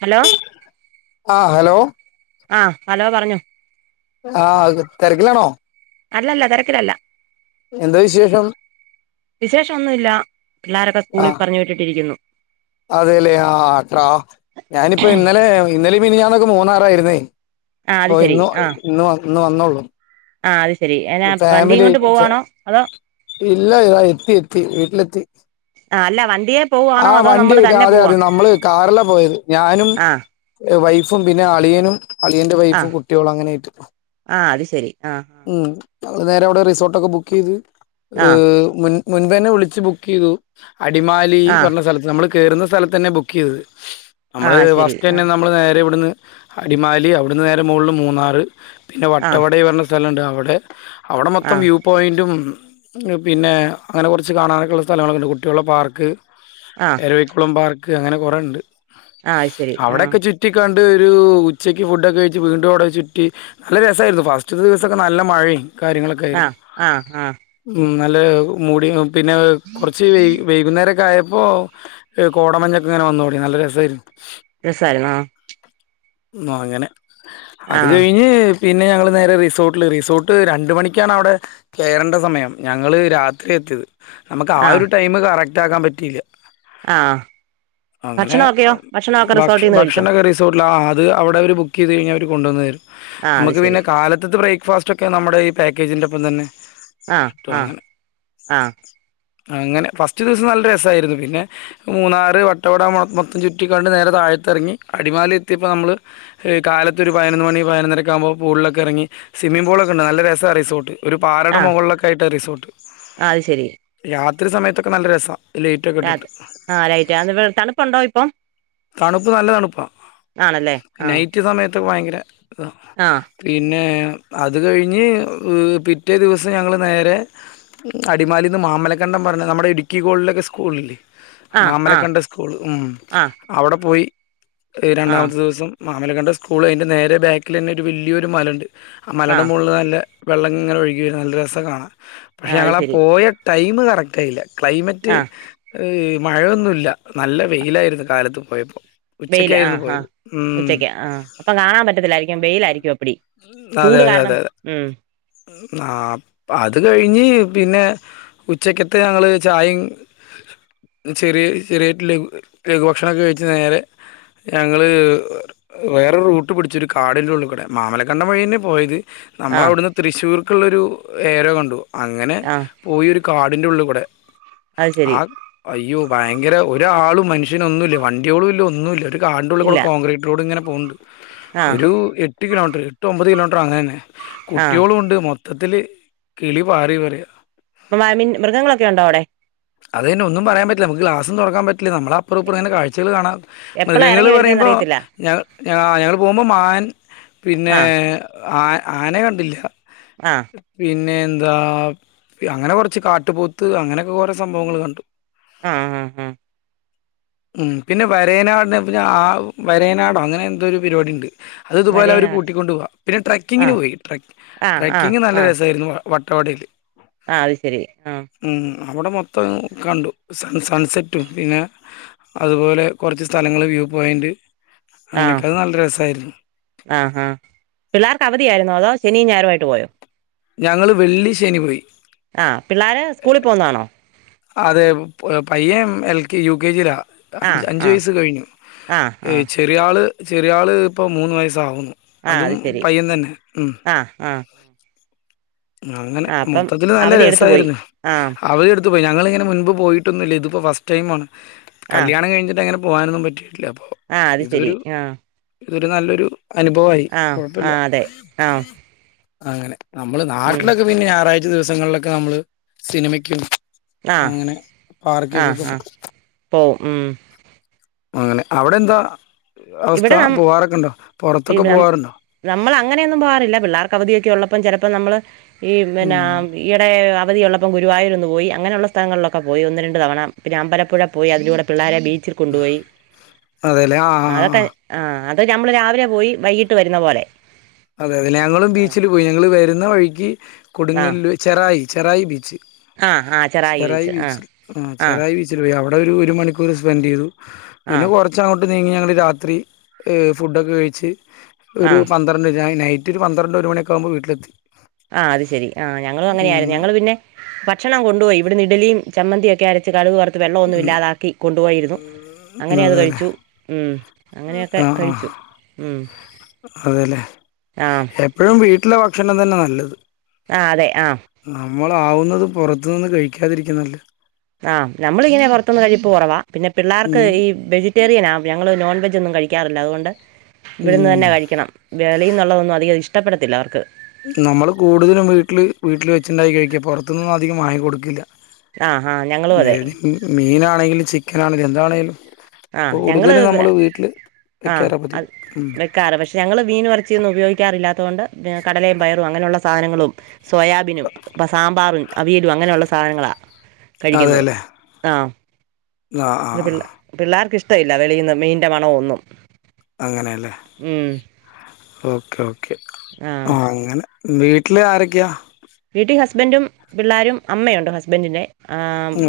Hello. ആഹ്, hello. ആഹ്, hello പർഞ്ഞോ. ആഹ്, തെരക്ക്ലാണോ? അല്ല ല്ല, തെരക്കില ല്ല. എന്താ വിശേഷം. വിശേഷം ഒന്നുല്ല. പിള്ളാരൊക്കെ സ്കൂളിൽ പറഞ്ഞു വിട്ടിട്ടി രിക്കുന്നു. അതേലേ, ആഹ്, ട്രാ ഞാനിപ്പോ ഇന്നലെ, ഇന്നലെയും മിനിഞ്ഞാനൊക്കെ മൂന്നാറായിര് ന്നേ. ആ അത് അപ്പൊ ശരി ഇന്ന്, ഇന്ന്, ഇന്ന് വന്നൊള്ളൂ. ആഹ്, അത് ശരി. എങ്ങനാ വണ്ടിയും കൊണ്ട് ആയിട്ട് പോവാണോ, അതോ? ഇല്ല ഇതാ എത്തി എത്തി വീട്ടിലെത്തി ആഹ് അല്ല വണ്ടിയെ പോവാണോ ആഹ് അതോ നമ്മൾ വണ്ടിയേറ്റ് തന്നെ അതെ പോവാ അതെ നമ്മള് കാറിലാ പോയത് ഞാനും ആ വൈഫും പിന്നെ അളിയനും അളിയന്റെ ആ വൈഫും കുട്ട്യളും അങ്ങനെ ആയിട്ട് ആ അത് ശരി ആ ഉം ഞങ്ങൾ നേരെ അവിടെ റിസോർട്ടൊക്കെ ബുക്ക് ചെയ്ത് ആ മുൻ മുൻമ്പെന്നെ വിളിച്ച് ബുക്കെയ്തു അടിമാലി ന്ന് ആ പറഞ്ഞ സ്ഥലത്ത് നമ്മള് കേറുന്ന സ്ഥലത്ത് തന്നെ ബുക്ക് ചെയ്തത് ആ നമ്മള് ശരി ഫസ്റ്റ് ആ തന്നെ നമ്മള് നേരെ ഇവിടുന്ന് അടിമാലി അവിടുന്ന് നേരെ മോളിൽ മൂന്നാറ് പിന്നെ ആ വട്ടവട പറഞ്ഞ സ്ഥലണ്ട് അവിടെ അവിടെ മൊത്തം ആ വ്യൂ പോയന്റും പിന്നെ അങ്ങനെ കൊറച്ച് കാണാനൊക്കെള്ള സ്ഥലങ്ങളൊക്കെണ്ട് പിന്നെ കുട്ട്യളെ പാർക്ക് ആ എരവിക്കുളം പാർക്ക് അങ്ങനെ കൊറേണ്ട് ആ ശരി ആ അവിടൊക്കെ ചു ചുറ്റി കണ്ട് ഒരു ഉച്ചയ്ക്ക് ഫുഡൊക്കെ കഴിച്ച് വീണ്ടും അവിടെ ചുറ്റി നല്ല രസായിരുന്നു ഫസ്റ്റ്ത്തെ ദിവസൊക്കെ നല്ല മഴിം കാര്യങ്ങളൊക്കെ ആ ആയിരുന്നു ആ ആ ഉം നല്ല മൂടിങ്ങും പിന്നെ കൊറച്ച് വൈ വൈകുന്നേരൊക്കായ ഇപ്പൊ കോടമഞ്ഞൊക്കെ ഇങ്ങനെ വന്നൊടങ്ങി നല്ല രസായിരുന്നു രസായിരുന്നോ ആഹ് അങ്ങനെ ആ അത് കഴിഞ്ഞ് പിന്നെ ഞങ്ങള് നേരെ റിസോർട്ടിൽ റിസോർട്ട് രണ്ട് മണിക്കാണ് അവിടെ കേറണ്ട സമയം ഞങ്ങള് രാത്രിയാ എത്തിയത് നമക്ക് ആ ഒരു ടൈമ് കറക്റ്റ് ആക്കാൻ പറ്റിയില്ല ആഹ് അങ്ങനെ ഭക്ഷണ ഒക്കെയോ ഭക്ഷണൊക്കെ റിസോർട്ടീന്ന് കഴിച്ചോ റിസോട്ടില് ആ അത് അവിടെ അവര് ബുക്ക് ചെയ്ത് കഴിഞ്ഞാൽ അവര് കൊണ്ടന്ന് തരും ആ അത് നമക്ക് ശരി പിന്നെ കാല്ത്ത്ത്തെ ബ്രേക്ക്ഫാ റ്റൊക്കെ നമ്മടെ ഈ പാക്കേജിന്റെ ഒപ്പം തന്നെ ആ കിട്ടും ആ അങ്ങനെ ആ അങ്ങനെ ഫസ്റ്റ് ദിവസം നല്ല രസായിരുന്നു പിന്നെ മൂന്നാറ് വട്ടവട മൊത്തം ചുറ്റി കണ്ട് നേരെ താഴത്തെറങ്ങി അടിമാലി എത്തിയപ്പം നമ്മള് കാലത്ത് ഒരു പതിനൊന്ന് മണി പതിനൊരൊക്കെ ആകുമ്പം പൂൾളൊക്കെ എറങ്ങി സ്വിമ്മിംഗ് പൂളൊക്കെ ഇണ്ട് നല്ല രസാ ആ റിസോർട്ട് ഒരു പാറയുടെ ആ മൊകൾളൊക്കെ ആയിട്ടാ റിസോർട്ട് അത് ശരി രാത്രി സമയത്തൊക്കെ നല്ല രസാ ലൈ അതെ ആ ലൈറ്റ് അതുപോലെ തണുപ്പുണ്ടോ ഇപ്പം തണുപ്പ് നല്ല തണുപ്പാ ആണല്ലേ ആ നൈറ്റ് സമയത്തൊക്കെ ഭയങ്കര ഇതാ ആ പിന്നെ അത് കഴിഞ്ഞ് പിറ്റേ ദിവസം ഞങ്ങള് നേരെ അടിമാലിന്ന് മാമലക്കണ്ടം പറഞ്ഞ് നമ്മടെ ഇടുക്കി ഗോൾഡിലൊക്കെ സ്കൂളില്ലേ ആ ആ മാമലക്കണ്ടം സ്കൂൾ ഉം ആ അവടെ പോയി ആ രണ്ടാമത്തെ ദിവസം മാമലകണ്ടം സ്കൂള് അയിൻ്റെ നേരെ ബാക്കിലെന്നെ ഒരു വല്ലിയൊരു മലണ്ട് ആ മലേടെ മോളില് നല്ല വെള്ളം ഇങ്ങനെ ഒഴുകി വരും നല്ല രസാ കാണാൻ പക്ഷേ അത് ഞങ്ങളാ ശരി പോയ ടൈമ് കറക്റ്റായില്ല ക്ലൈമറ്റ് ആ മഴൊന്നുല്ല നല്ല വെയിലായിരുന്നു കാലത്ത് പോയപ്പോ വെയില് ആഹ് ആഹ് ഉച്ചക്ക് ആഹ് അപ്പം കാണാൻ പറ്റത്തില്ലായിരിക്കും വെയിലായിരിക്കും അപ്പടി അതെ ചൂട് അതെ കാരണം അതെ ഉം ആഹ് അത് കഴിഞ്ഞ് പിന്നെ ഉച്ചക്ക് ഒക്കെ ഞങ്ങള് ചായേം ചെറിയ ചെറിയ ഇട്ലീം ലഘുഭക്ഷണൊക്കെ കയിച്ച് നേരെ ഞങ്ങള് വേറൊരു റൂട്ട് പിടിച്ചു ഒരു കാടിൻ്റെ ഉള്ളി കൂടെ മാമല ക്കണ്ടം വഴിയന്നെ പോയത് ആ നമ്മള് അവിട്ന്ന് തൃശ്ശൂർക്കുള്ളൊരു ഏരോ കണ്ടു അങ്ങനെ ആ പോയി ഒരു കാടിന്റെ ഉള്ളി കൂടെ അത് ശരി ആഹ് അയ്യോ ഭയങ്കര ഒരാളും മനുഷ്യനൊന്നുല്ല വണ്ടിയോളുല്ല ഒന്നുല്ല കാടിന്റുള്ളികൂടെ ഇല്ല കോൺക്രീറ്റ് റോഡ്ങ്ങനെ പോണ്ട് ആ ഒരു എട്ട് കിലോമീറ്റർ എട്ട് ഒമ്പത് കിലോമീറ്റർ അങ്ങനെന്നെ ആ കുട്ടിയോളുണ്ട് മൊത്തത്തില് കിളി പാറി പറയാ [unintelligible] മൃഗങ്ങളൊക്കെ ഇണ്ടോ അവിടെ അതെന്നെ ഒന്നും പറയാൻ പറ്റില്ല നമ്മക്ക് ഗ്ലാസ്സും തൊറക്കാൻ പറ്റില്ല നമ്മള് അപ്പറും ഇപ്പറം ഇങ്ങനെ കാഴ്‌ച്ചകള് കാണാം എപ്പളാ ഇറങ്ങി മൃഗങ്ങള് വരുന്നേന്ന് പറയുമ്പോ അറിയത്തില്ല ഞ ആഹ് ഞങ്ങള് പോകുമ്പോ മാൻ പിന്നെ ആ ആ ആനെ കണ്ടില്ല ആഹ് പിന്നെ എന്താ അങ്ങനെ കൊറച്ച് കാട്ട് പോത്ത് അങ്ങനൊക്കെ കൊറേ സംഭവങ്ങള് കണ്ടു ആ ആ ആ ഉം പിന്നെ വരയനാടിനെ പിന്നെ ആ വരയനാടോ അങ്ങനെന്തോ ഒരു പരിപാടിണ്ട് അത് ഇതുപോലെ അവര് വരേനാട് കൂട്ടിക്കൊണ്ട് പോവ പിന്നെ ആ ട്രക്കിങ്ങിന് പോയി ട്ര ആ ആ ട്രക്കിങ്ങ് നല്ല രസായിരുന്നു വ വട്ടവടേല് ആഹ് അത് ശരി ആഹ് ഉം അവടെ മൊത്തം കണ്ടു സൺ സൺസെറ്റും പിന്നെ അതുപോലെ കൊറച്ച് സ്ഥലങ്ങള് വ്യൂ പോയിന്റ് അങ്ങനെയൊക്കെ അത് നല്ല രസായിരുന്നു ആഹ് ആഹ് പിള്ളേർക്ക് അവധിയായിരുന്നോ അതോ ശനിയും ഞായറായിട്ട് പോയോ ഞങ്ങള് വെള്ളി ശനി പോയി ആഹ് പിള്ളേര് സ്കൂളി പോവ്ന്നാണോ അതെ പയ്യൻ എൽകെ യുകെജിലാ ആ അഞ്ച് അഞ്ച് ആ വയസ്സ് കഴിഞ്ഞു ആ ആ ചെറിയാള് ചെറിയാള് ഇപ്പൊ മൂന്ന് വയസ്സാവ്ന്നു ആ അതും അത് ശരി പയ്യൻ തന്നെ ഉം ആ ആ അങ്ങനെ ആ അപ്പം മൊത്തത്തില് നല്ല അവധി എടുത്തു പോയി രസായിര്ന്ന് ആ അവര്ട് ത്ത് പോയി ഞങ്ങളിങ്ങനെ മുൻപ് പോയിട്ടൊന്നുല്ല ഇതിപ്പോ ഫസ്റ്റ് ടൈമാണ് കല്യാണം കഴിഞ്ഞിട്ട് അങ്ങനെ പോവാനൊന്നും പറ്റിട്ടില്ല അപ്പോ ആഹ് അത് ശരി ആഹ് ഒരു നല്ലൊരു അനുഭവായി ആ കൊഴപ്പല്ല അതെ ആ അങ്ങനെ നമ്മള് ഉം നാട്ടിലൊക്കെ പിന്നെ ഞായറായ്ച്ച ദിവസങ്ങളിലൊക്കെ നമ്മള് സിനിമക്കും ആ അങ്ങനെ ആ പാർക്കിക്കൊക്കെ ആ പോവും പോവും ഉം. അങ്ങനെ അവിടെന്താ അവസ്ഥ ഇവിടെ നം പോവാറൊക്കെ ഇണ്ടോ പൊറത്തൊക്കെ പോവാറ്ണ്ടോ നമ്മള് അങ്ങനെയൊന്നും പോവാറില്ല പിള്ളേർക്ക് അവധിയൊക്കെ ഉള്ളപ്പം ചെലപ്പോ നമ്മള് ഈ പിന്നെ ഉം ഈയിടെ അവധിയുള്ളപ്പം ഗുരുവായൂര് ഒന്ന് പോയി അങ്ങനെയുള്ള സ്ഥലങ്ങളിലൊക്കെ പോയി ഒന്ന് രണ്ട് തവണ പിന്നെ അമ്പലപ്പുഴ പോയി അതിലൂടെ പിള്ളാരെ ബീച്ചിൽ കൊണ്ടോയി അതെലേ ആഹ് അതൊക്കെ ആഹ് അത് ഞമ്മള് രാവിലെ പോയി വൈകീട്ട് വരുന്ന പോലെ അതെ അതെ ഞങ്ങളും ആ ബീച്ചിൽ പോയി ഞങ്ങള് വരുന്ന വഴിക്ക് ആഹ് കൊടുങ്ങല്ല് ചെറായി ചെറായി ബീച്ച് ആഹ് ആഹ് ചെറായി ഒഴിച്ച് ആഹ് ബീച്ച് ആഹ് ചെറായി ബീ ച്ചില് പോയി അവിടൊരു ഒര് മണിക്കൂർ സ്പെന്റെയ്തു പിന്നെ ആഹ് കൊറ കൊറച്ച് അങ്ങോട്ട് നീങ്ങി ഞങ്ങള് രാത്രി ഏ ഫുഡൊക്കെ കഴിച്ച് ഒരു ആഹ് പന്ത്ര [unintelligible] ആഹ് നൈറ്റ് ഒരു പന്ത്രണ്ട് ഒരു മണി ആകുമ്പോ വീട്ടിലെത്തി ആഹ് അത് ശരി ആഹ് ഞങ്ങളും അങ്ങനെയായിര്ന്ന് ഉം ഞങ്ങള് പിന്നെ ഭക്ഷണം കൊണ്ട് പോയി ഇവിട്ന്ന് ഇഡ്ഡ്ലിം ചമ്മന്തിയൊക്കെ അരച്ച് കടുക് വറ് ത്ത് വെള്ളം ഒന്നും ഉം ഇല്ലാതാക്കി കൊണ്ടു പോയിര്ന്നു ഉം അങ്ങനെ അത് അതെല്ലേ കഴിച്ചു ഉം അങ്ങനെയൊക്കെ കഴിച്ചു ഉം അതെലേ ആഹ് എപ്പഴും വീട്ടിലെ ഭക്ഷണം തന്നെ നല്ലത് ആഹ് അതെ ആഹ് നമ്മള് ആവുന്നതും പൊറത്ത്ന്ന് കഴിക്കാതിരിക്കുന്നതാ നല്ലെ ആഹ് നമ്മളിങ്ങനെ പൊറത്തുന്ന് കഴിപ്പ് കൊറവാ പിന്നെ പിള്ളേർക് ഈ വെജി റ്റെറിയനാ ഞങ്ങള് നോൺ വേജോന്നും ഒന്നും കഴിക്കാറില്ല അതുകൊണ്ട് ഇവിടുന്ന് തന്നെ കഴിക്കണം. വെളിന്ന് ഒള്ളതൊന്നും അധികം ഇഷ്ടപ്പെടത്തില്ല അവർക്ക് നമ്മള് കൂടുതലും വീട്ടില് വീട്ടില് വെച്ചിണ്ടായി കഴിക്കാ പൊറത്തുന്നും അധികം വാങ്ങി കൊടുക്കില്ല ആഹ് ആഹ് ഞങ്ങളും അതെ മീൻ ആണെങ്കിലും ചിക്കൻ ആണെങ്കിലും എന്താണേലും ആഹ് കൂടുതല് ഞങ്ങള് നമ്മള് വീട്ടില് വെക്കാറ പതിവ് ഉം ക്കാറ് പക്ഷേ ഞങ്ങള് മീനും എറച്ചിയൊന്നും ഉപയോഗിക്കാറില്ലാത്തോണ്ട് കടലേം പയറും അങ്ങനെയുള്ള സാധനങ്ങളും സോയാബീനും സാമ്പാറും അവിയലും അങ്ങനെയുള്ള സാധനങ്ങളാ കഴിക്കുന്നത് അതെല്ലേ ആഹ് ആഹ് ആഹ് ആഹ് പിള്ളേർക്ക് ഇഷ്ടവില്ല വെളിന്ന് മീന്റെ മണവോന്നും അങ്ങനെയല്ലേ ഓക്കെ ഓക്കെ ആ ആഹ് അങ്ങനെ വീട്ടില് ആരക്കെയാ? വീട്ടി ഹസ്ബൻഡും പിള്ളരും അമ്മയോണ്ട് ഹസ്ബൻഡിന്റെ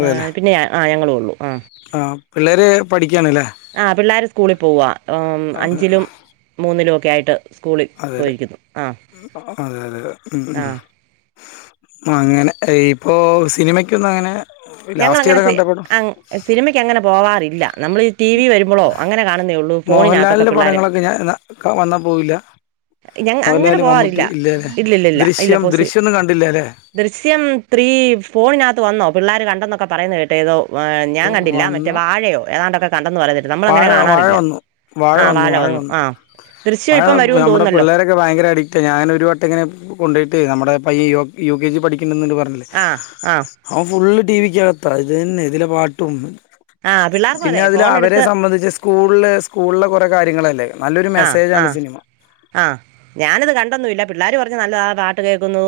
അതെല്ലേ പിന്നെ ഞാനും ആഹ് ഞങ്ങളു ഒള്ളൂ ആഹ് ആഹ് പിള്ളേര് പഠിക്കാണ്ല്ലേ? ആഹ് പിള്ളര് സ്കൂളിൽ പോവാ ആഹ് അഞ്ചിലും മൂന്നിലും ഒക്കെ ആയിട്ട് സ്കൂളിൽ അതെല്ലേ പോയിരിക്കുന്നു ആഹ് അതെ അതെ ഉം ഉം ആഹ് അങ്ങനെ ഇപ്പൊ സിനിമക്കൊന്നും അങ്ങനെ ലാസ്റ്റ് ഏതാ കണ്ടെ പടം സിനിമയ്ക്കങ്ങനെ പോവാറില്ല നമ്മളി ടി വി വരുമ്പോഴോ അങ്ങനെ കാണുന്നേ ഉള്ളൂ ഫോണിനത്തൊക്കെ പിള്ളര് പിന്നെ എന്നാ [unintelligible] വന്നാ പോവില്ല ഞ അങ്ങനെ മോഹൻലാല് പോവാറില്ല മമ്മൂട്ടി ഇല്ലെ ഇല്ലില്ലില്ല ഇല്ല ദൃശ്യം പോസി ദൃശ്യഒന്നും കണ്ടില്ലല്ലേ ദൃശ്യം ത്രീ ഫോണിനത്ത് വന്നോ പിള്ളര് കണ്ടെന്നൊക്കെ പറയുന്ന കേട്ട് ഏതോ ഞാൻ കണ്ടില്ല മറ്റേ വന്നു വാഴയോ ഏതാണ്ടൊക്കെ കണ്ടെന്ന് പറയുന്ന കേട്ട് നമ്മള വാഴ അങ്ങനെ വാഴ കാണാറില്ല വന്നു ആഹ് വാഴ വന്നു ആമ് ദൃശ്യം എപ്പം വരും നമ്മടെ പിള്ള ക്കെ ഭയങ്കര അഡിക്റ്റാ ഞാനൊരു വട്ടം ഇങ്ങനെ കൊണ്ടുപോയിട്ട് നമ്മടെ പയ്യൻ യു കെ ജി പഠിക്കണ [unintelligible] പറഞ്ഞില്ലേ ആഹ് ആഹ് അവൻ ഫുള്ള് ടിവിക്കത്താ ഇത് തന്നെ ഇതിലെ പാട്ടും ആ പിള്ളേർക്കും പിന്നെ അതെ അതില് അവരെ ഫോണെടുത്ത് സംബന്ധിച്ച് സ്കൂളില് സ്കൂളിലെ കൊറെ കാര്യങ്ങളല്ലേ നല്ലൊരു ആഹ് മെസ്സേജാണ് ആഹ് സിനിമ ആഹ് ഞാനത് കണ്ടൊന്നു ഇല്ല പിള്ളര് പറഞ്ഞ് നല്ലതാ പാട്ട് കേക്കുന്നു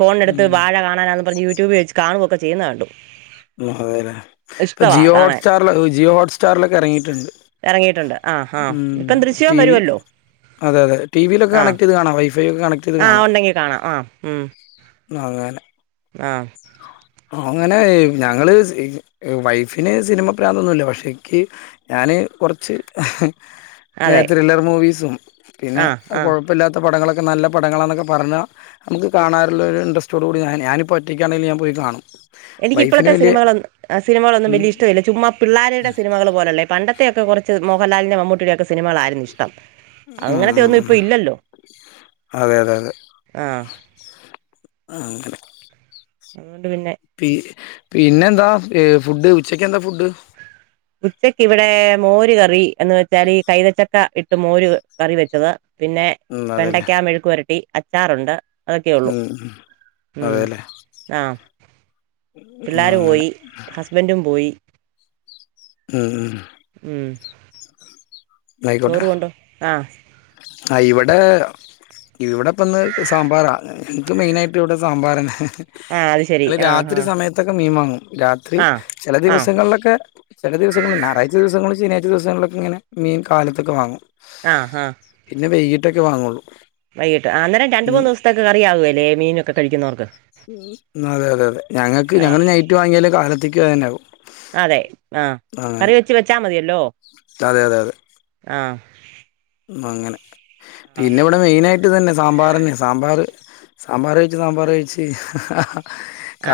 ഫോൺ എടുത്ത് ഉം വാഴ കാണാനാന്ന് പറഞ്ഞ് യൂട്യൂബിൽ വെച്ച് കാണുവോക്കെ ചെയ്യുന്ന കണ്ടു. അതെ അല്ലേ ഇപ്പൊ ഇഷ്ടവാ ജിയോ ഹോട്ട് കാണാൻ സ്റ്റാറില് ജിയോ ഹോട്ട്സ്റ്റാറിലൊക്കെ എറങ്ങിട്ട്ണ്ട് ഇറങ്ങിയിട്ടുണ്ട് ആ ആ ഉം ഇപ്പം ദൃശ്യവും ടി വി വരുമല്ലോ അതെ അതെ ടിവിലൊക്കെ കണക്ട് ചെയ്ത് കാണാം വൈ ഫിയൊക്കെ കണ ആഹ് ഒണ്ടെങ്കി കാണാം ആഹ് ഉം അങ്ങനെ ആമ് അങ്ങനെ ഞങ്ങള് വൈഫിന് സിനിമ പ്രാന്തൊന്നുവില്ല പക്ഷേ ഇക്ക് ഞാന് കൊറച്ച് അതെ ത്രില്ലർ മൂവീസും പിന്നെ ആ ആ കൊ ഇപ്പ ഇല്ലത്ത പടങ്ങളൊക്കെ നല്ല പടങ്ങളാന്നക്കെ പറഞ്ഞാ നമുക്ക് കാണാറുള്ള ഒരു ഇൻട്രസ്റ്റോടുകൂടി ഞാ ഞാനിപ്പോ ഒ ക്കാണെല് ഞാൻ പോയികാണും. എനിക്ക് ഇപ്പളത്തെ സിനിമകളോ സിനികളൊന്നും ഉം വല്ല്യ ഇഷ്ടല്ല ചുമ്മ പിള്ളേരുടെ സിനിമകൾ പോലല്ലേ പണ്ട ത്തെയൊക്കെ കൊറച്ച് മോഹൻലാലിന്റെ മമ്മൂട്ടിടെക്കെ സിനിമകളായിരുന്നു ഇഷ്ടം ഉം ഉം അങ്ങനെത്തെയൊന്നും ഉം ഇപ്പൊ ഇല്ലല്ലോ അതെ അതെ അതെ ആഹ് അങ്ങനെ അതുകൊണ്ട് പിന്നെ പി പിന്നെന്താ ഫുഡ് ഉച്ചക്ക് എന്താ ഫുഡ് ഉച്ചക്കിവിടെ മോര് കറി എന്ന് വെച്ചാല് ഈ കൈതച്ചക്ക ട്ട് മോര് കറി വെച്ചത് പിന്നെ ഉം അതെല്ലേ വെണ്ടയ്ക്കാ മെഴുക്ക് വരട്ടി, അച്ചാറുണ്ട് അതൊക്കെ ഒള്ളൂ ഉം ഉം ഉം അതെല്ലേ ആഹ് ഉം പിള്ളാര് അങ്ങനെ പോയി ഹസ്ബൻറും പോയി ഉംഹും ഉം ആയിക്കോട്ടെ ചോറ് കൊണ്ടോ ആഹ് ആഹ് ഇവിടെ ഇവിടെ ഇപ്പന്ന് സാമ്പാറാ എനിക്ക് മെയിനായിട്ട് ഇവിടെ സാമ്പാറന്നെ ആഹ് അത് ശരി ള് ആഹ് ആഹ് രാത്രിസമയത്തൊക്കെ മീൻ വാങ്ങും രാത്രി ആഹ് ചെല ആഹ് ദിവസങ്ങളിലൊക്കെ ചെല ദിവസങ്ങളിൽ ഞായറാഴ്ച ദിവസങ്ങളും ശനിയാഴ്ച ദിവസങ്ങളൊക്കെ ഇങ്ങനെ മീൻ കാലത്തൊക്കെ വാങ്ങും ആഹ് ആഹ് പിന്നെ വൈകിട്ടൊക്കെ വാങ്ങുള്ളൂ വൈകീട്ട് അന്നെരം രണ്ട് മൂന്ന് ദെവസത്തേക്ക് കറിയാവുകേല്ലേ മീനൊക്കെ കഴിക്കുന്നവർക്ക് ഉം അതെ അതെ അതെ ഞങ്ങക്ക് ആഹ് ഞങ്ങള് നൈറ്റ് വാങ്ങിയാലെ കാലത്തേക്ക് അതെന്നെ ആകും അതെ ആഹ് കറി വെച്ച് വെച്ചാ മതിയല്ലോ അതെ അതെ അതെ ആഹ് അങ്ങനെ ആഹ് പിന്നെ ഇവിടെ മെയിനായിട്ട് ഇതന്നെ സാമ്പാറന്നെ സാമ്പാറ് സാമ്പാറ് കഴിച്ച് സാമ്പാർ കഴിച്ച്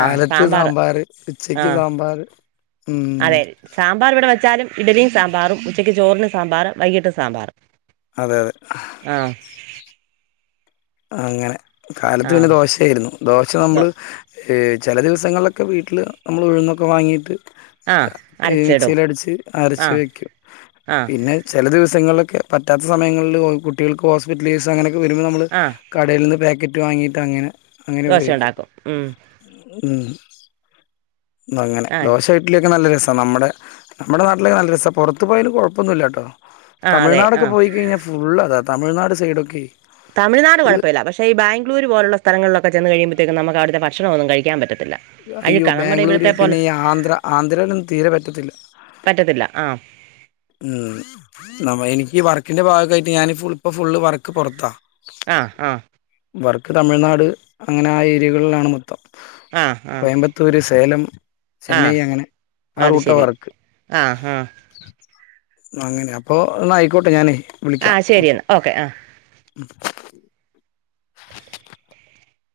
ആഹ് സാമ്പാർ സാമ്പാറ് ഉച്ചക്ക് ആഹ് സാമ്പാറ് ഉം അതെ സാമ്പാർ ഇവിടെ വെച്ചാലും ഇഡലിയും സാമ്പാറും ഉച്ചയ്ക്ക് ചോറിന് സാമ്പാർ വൈകിട്ട് സാമ്പാറ് അതെ അതെ ആഹ് അങ്ങനെ കാലത്ത് ആ പിന്നെ ദോശയായിരുന്നു ദോശ ദോ നമ്മള് ചെല ദിവസങ്ങളിലൊക്കെ വീട്ടില് നമ്മള് ഉഴുന്നൊക്കെ വാങ്ങിയിട്ട് ആ അരച്ചിടും മിക്സീലടിച്ച് ആ അരച്ച് വെക്കും ആ പിന്നെ ചില ദിവസങ്ങളിലൊക്കെ പറ്റാത്ത സമയങ്ങളില് കുട്ടികൾക്ക് ഹോസ്പിറ്റൽ കേസ് അങ്ങനെയൊക്കെ വരുമ്പോൾ നമ്മൾ ആ കടേൽ നിന്ന് പേക്കറ്റ് വാങ്ങിയിട്ട് അങ്ങനെ അങ്ങനെ ദോശ ഉപയോഗിക്കും ഉണ്ടാക്കും ഉം ഉം അങ്ങനെ ആ ദോശായി വീട്ടിലെക്കെ നല്ല രസാ നമ്മുടെ നമ്മുടെ നാട്ടിലേക്കെ നല്ല രസാ പൊറത്ത് പോയാലും കൊഴപ്പൊന്നുല്ല കേട്ടോ ആ അതെ ആ തമിഴ്നാടൊക്കെ പോയി കഴിഞ്ഞാ ഫുള്ളതാ തമിഴ്നാട് സൈഡൊക്കെ തമിഴ്നാട് ഫുള്ള് കൊഴപ്പല്ല പക്ഷെ പക്ഷെ ഈ ബാംഗ്ലൂര് പോലൊള്ള സ്ഥലങ്ങളിലൊക്കെ ചെന്ന് കഴിയുംപഴത്തേക്കും നമുക്കവിടുത്തെ ഭക്ഷണമൊന്നും കഴിക്കാൻ പറ്റത്തില്ല അയ്യോ അഴുക്കാ നമ്മുടെ ബാംഗ്ലൂര് ഇവിടുത്തെ പോലെ പിന്നെ ഈ ആന്ധ്ര ആന്ധ്രേലൊന്നും തീരെ പറ്റത്തില്ല പറ്റത്തില്ല ആഹ് ഉം നമ്മ എനിക്കീ വർക്കിന്റെ ഭാഗായിട്ട് ഞാന് ഫുള്ള് പ്പ ഫുള്ള് വർക്ക് പുറത്താ ആഹ് ആഹ് വർക്ക് തമിഴ്നാട് അങ്ങനെ ആ ഏരിയകളിലാണ് മൊത്തം ആ ആ കോയമ്പത്തൂര് സേലം ആ ചെന്നൈ അങ്ങനെ ആ റൂട്ടാ വർക്ക് ആഹ് ഹും അങ്ങനെ അപ്പൊ എന്നായിക്കോട്ടെ ഞാന് ആ വിളിക്കാം ശരി ഓക്കെ എന്നാൽ ആ ഉം